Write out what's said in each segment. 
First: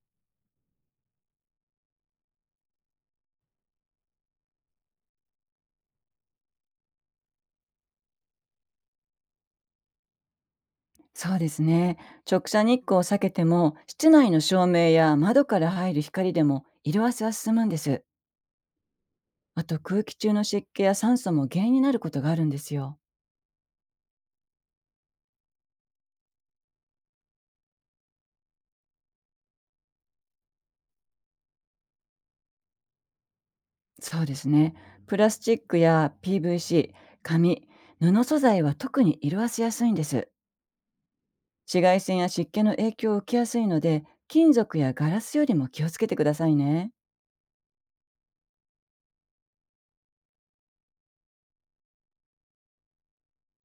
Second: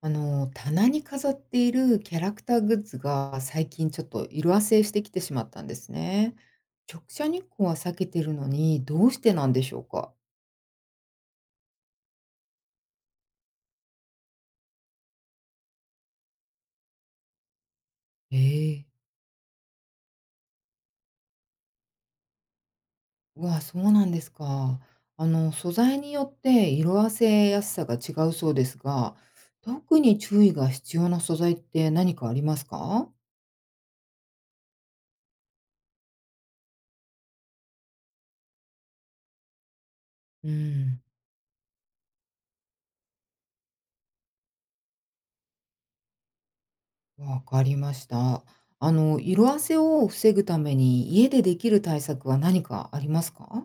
棚に飾っているキャラクターグッズが最近ちょっと色褪せしてきてしまったんですね。直射日光は避けてるのにどうしてなんでしょうか？そうですね。直射日光を避けても、室内の照明や窓から入る光でも色褪せは進むんです。ええ。あと、空気中の湿気や酸素も原因になることがあるんですよ。うわ、そうなんですか。素材によって色褪せやすさが違うそうですが、特に注意が必要な素材って何かありますか？そうですね。プラスチックや PVC、紙、布素材は特に色褪せやすいんです。うん。紫外線や湿気の影響を受けやすいので、金属やガラスよりも気をつけてくださいね。わかりました。色褪せを防ぐために家でできる対策は何かありますか？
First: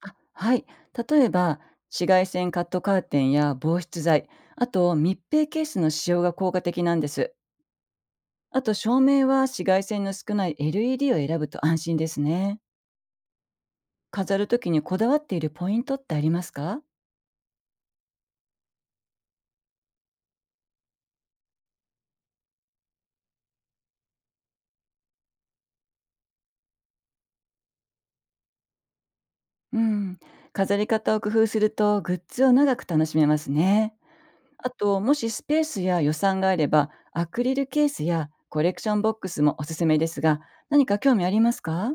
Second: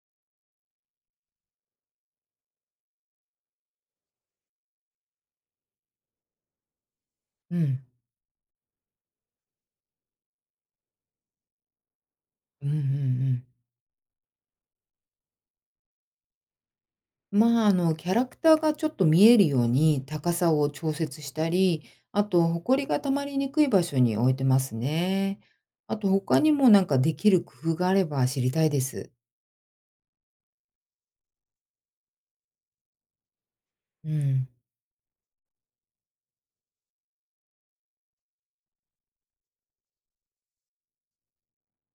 あ、はい。例えば、紫外線カットカーテンや防湿剤、あと密閉ケースの使用が効果的なんです。うん。あと、照明は紫外線の少ない LED を選ぶと安心ですね。うんうんうん。飾るときにこだわっているポイントってありますか？まあ、キャラクターがちょっと見えるように高さを調節したり、あと、ほこりが溜まりにくい場所に置いてますね。あと、他にもなんかできる工夫があれば知りたいです。うん。飾り方を工夫するとグッズを長く楽しめますね。うん。あと、もしスペースや予算があれば、アクリルケースやコレクションボックスもおすすめですが、何か興味ありますか？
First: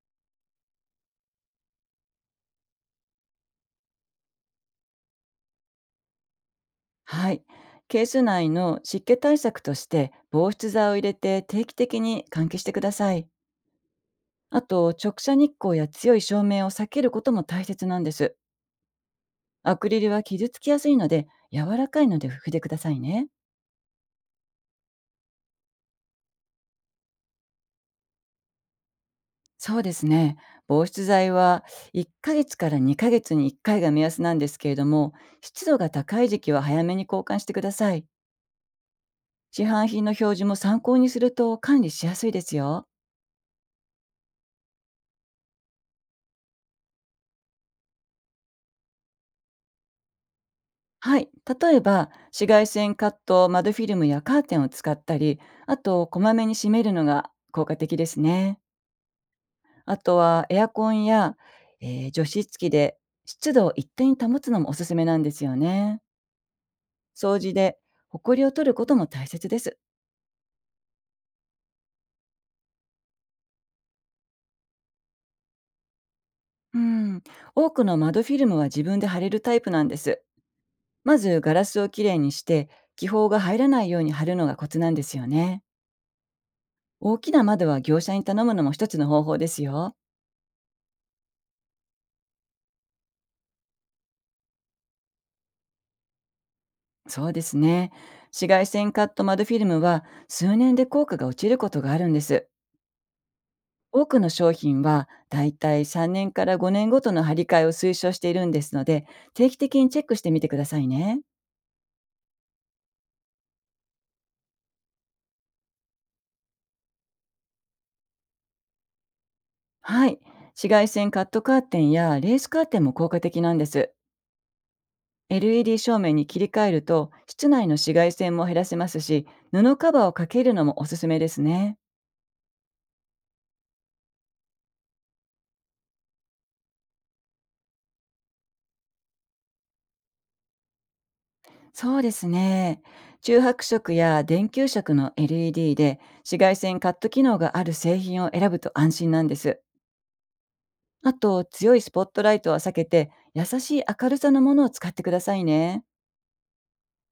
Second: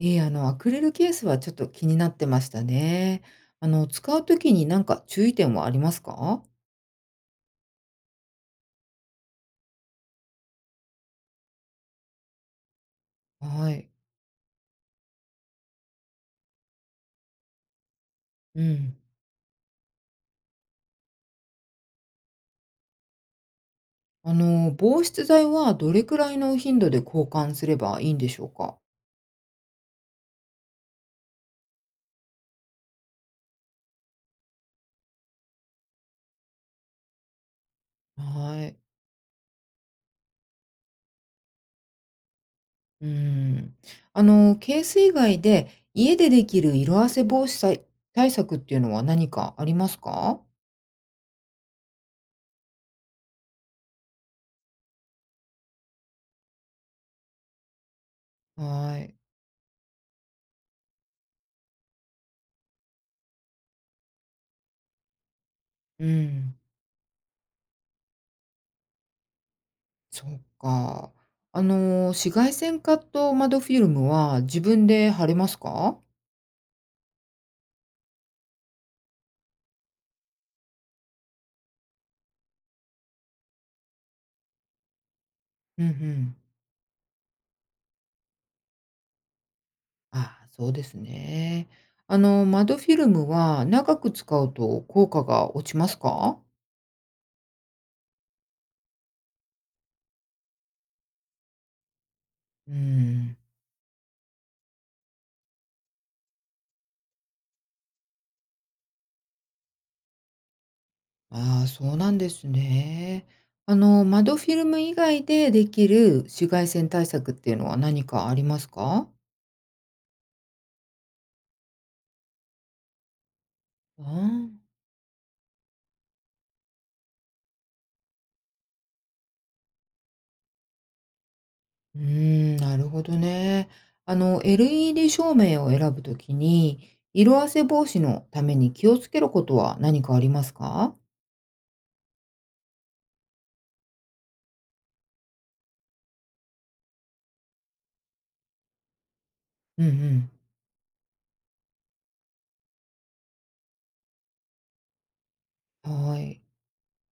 ええ、アクリルケースはちょっと気になってましたね。使うときになんか注意点はありますか？はい。ケース内の湿気対策として防湿剤を入れて、定期的に換気してください。はい。あと、直射日光や強い照明を避けることも大切なんです。うん。アクリルは傷つきやすいので、柔らかいので拭いてくださいね。防湿剤はどれくらいの頻度で交換すればいいんでしょうか？そうですね。防湿剤は1ヶ月から2ヶ月に1回が目安なんですけれども、湿度が高い時期は早めに交換してください。はい。市販品の表示も参考にすると管理しやすいですよ。うーん。ケース以外で家でできる色あせ防止さい対策っていうのは何かありますか？はい。例えば、紫外線カット、窓フィルムやカーテンを使ったり、あと、こまめに閉めるのが効果的ですね。はい。あとは、エアコンや、除湿機で湿度を一定に保つのもおすすめなんですよね。うん、掃除で、埃を取ることも大切です。そっか。あの、紫外線カット窓フィルムは自分で貼れますか？うん。多くの窓フィルムは自分で貼れるタイプなんです。まず、ガラスをきれいにして、気泡が入らないように貼るのがコツなんですよね。うんうん。大きな窓は業者に頼むのも一つの方法ですよ。ああ、そうですね。窓フィルムは長く使うと効果が落ちますか？そうですね。紫外線カット窓フィルムは数年で効果が落ちることがあるんです。うーん。多くの商品はだいたい3年から5年ごとの張り替えを推奨しているんですので、定期的にチェックしてみてくださいね。ああ、そうなんですね。窓フィルム以外でできる紫外線対策っていうのは何かありますか？はい。紫外線カットカーテンやレースカーテンも効果的なんです。ああ、LED 照明に切り替えると室内の紫外線も減らせますし、布カバーをかけるのもおすすめですね。うーん、なるほどね。LED 照明を選ぶときに、色褪せ防止のために気をつけることは何かありますか？そうですね。中白色や電球色の LED で紫外線カット機能がある製品を選ぶと安心なんです。うんうん。あと、強いスポットライトは避けて、優しい明るさのものを使ってくださいね。はい。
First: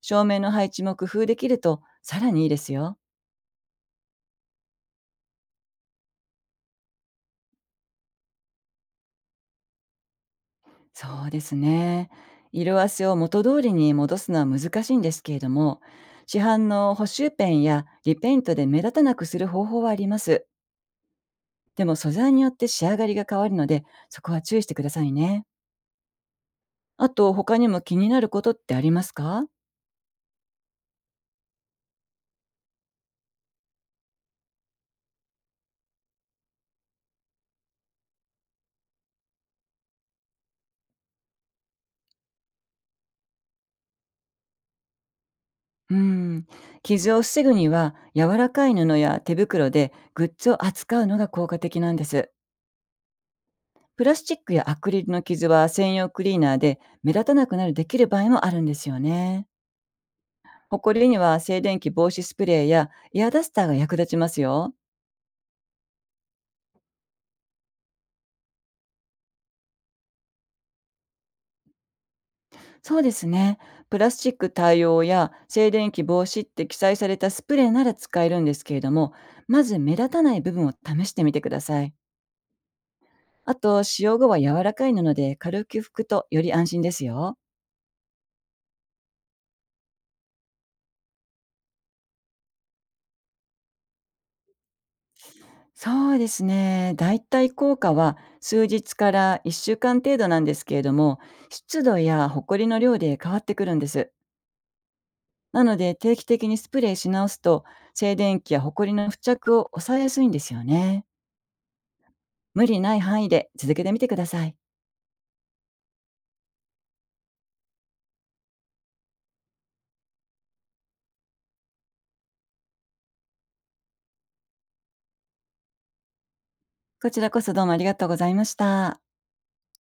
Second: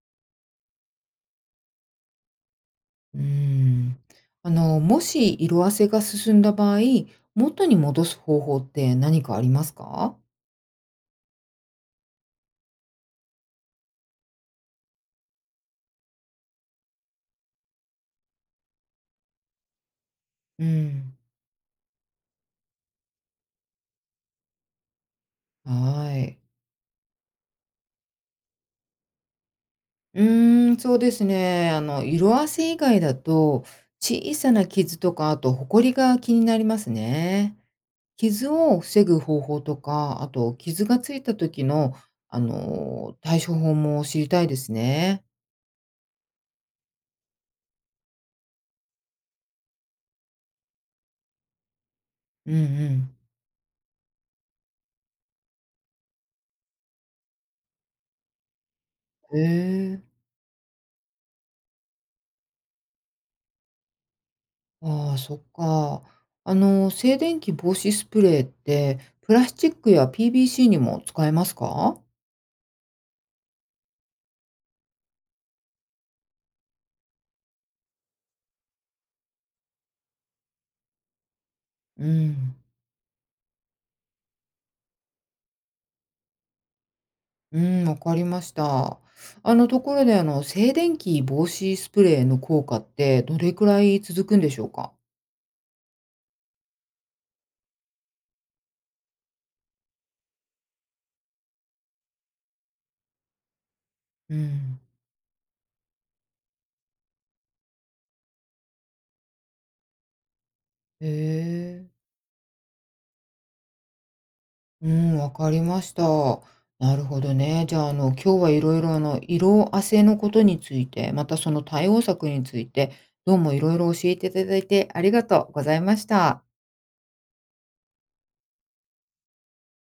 照明の配置も工夫できるとさらにいいですよ。うーん。もし色褪せが進んだ場合、元に戻す方法って何かありますか？そうですね。色あせを元通りに戻すのは難しいんですけれども、市販の補修ペンやリペイントで目立たなくする方法はあります。うん。でも、素材によって仕上がりが変わるので、そこは注意してくださいね。はい。あと、他にも気になることってありますか？うーん、そうですね。色あせ以外だと、小さな傷とか、あと、ほこりが気になりますね。傷を防ぐ方法とか、あと、傷がついた時の、対処法も知りたいですね。うん。傷を防ぐには、柔らかい布や手袋でグッズを扱うのが効果的なんです。うんプラスチックやアクリルの傷は専用クリーナーで目立たなくなるできる場合もあるんですようん。ね。へえ。ホコリには静電気防止スプレーやエアダスターが役立ちますよ。ああ、そっか。静電気防止スプレーって、プラスチックや PVC にも使えますか？そうですね。プラスチック対応や静電気防止って記載されたスプレーなら使えるんですけれども、まず目立たない部分を試してみてください。うん。あと、使用後は柔らかい布で軽く拭くとより安心ですよ。うん、わかりました。ところで、静電気防止スプレーの効果ってどれくらい続くんでしょうか？そうですね。だいたい効果は数日から1週間程度なんですけれども、湿度やホコリの量で変わってくるんです。うん。なので、定期的にスプレーし直すと、静電気やホコリの付着を抑えやすいんですよね。へえ。無理ない範囲で続けてみてください。うん、わかりました。なるほどね。じゃあ、今日は色々、色褪せのことについて、またその対応策について、どうも色々教えていただいてありがとうございました。こちらこそ、どうもありがとうございました。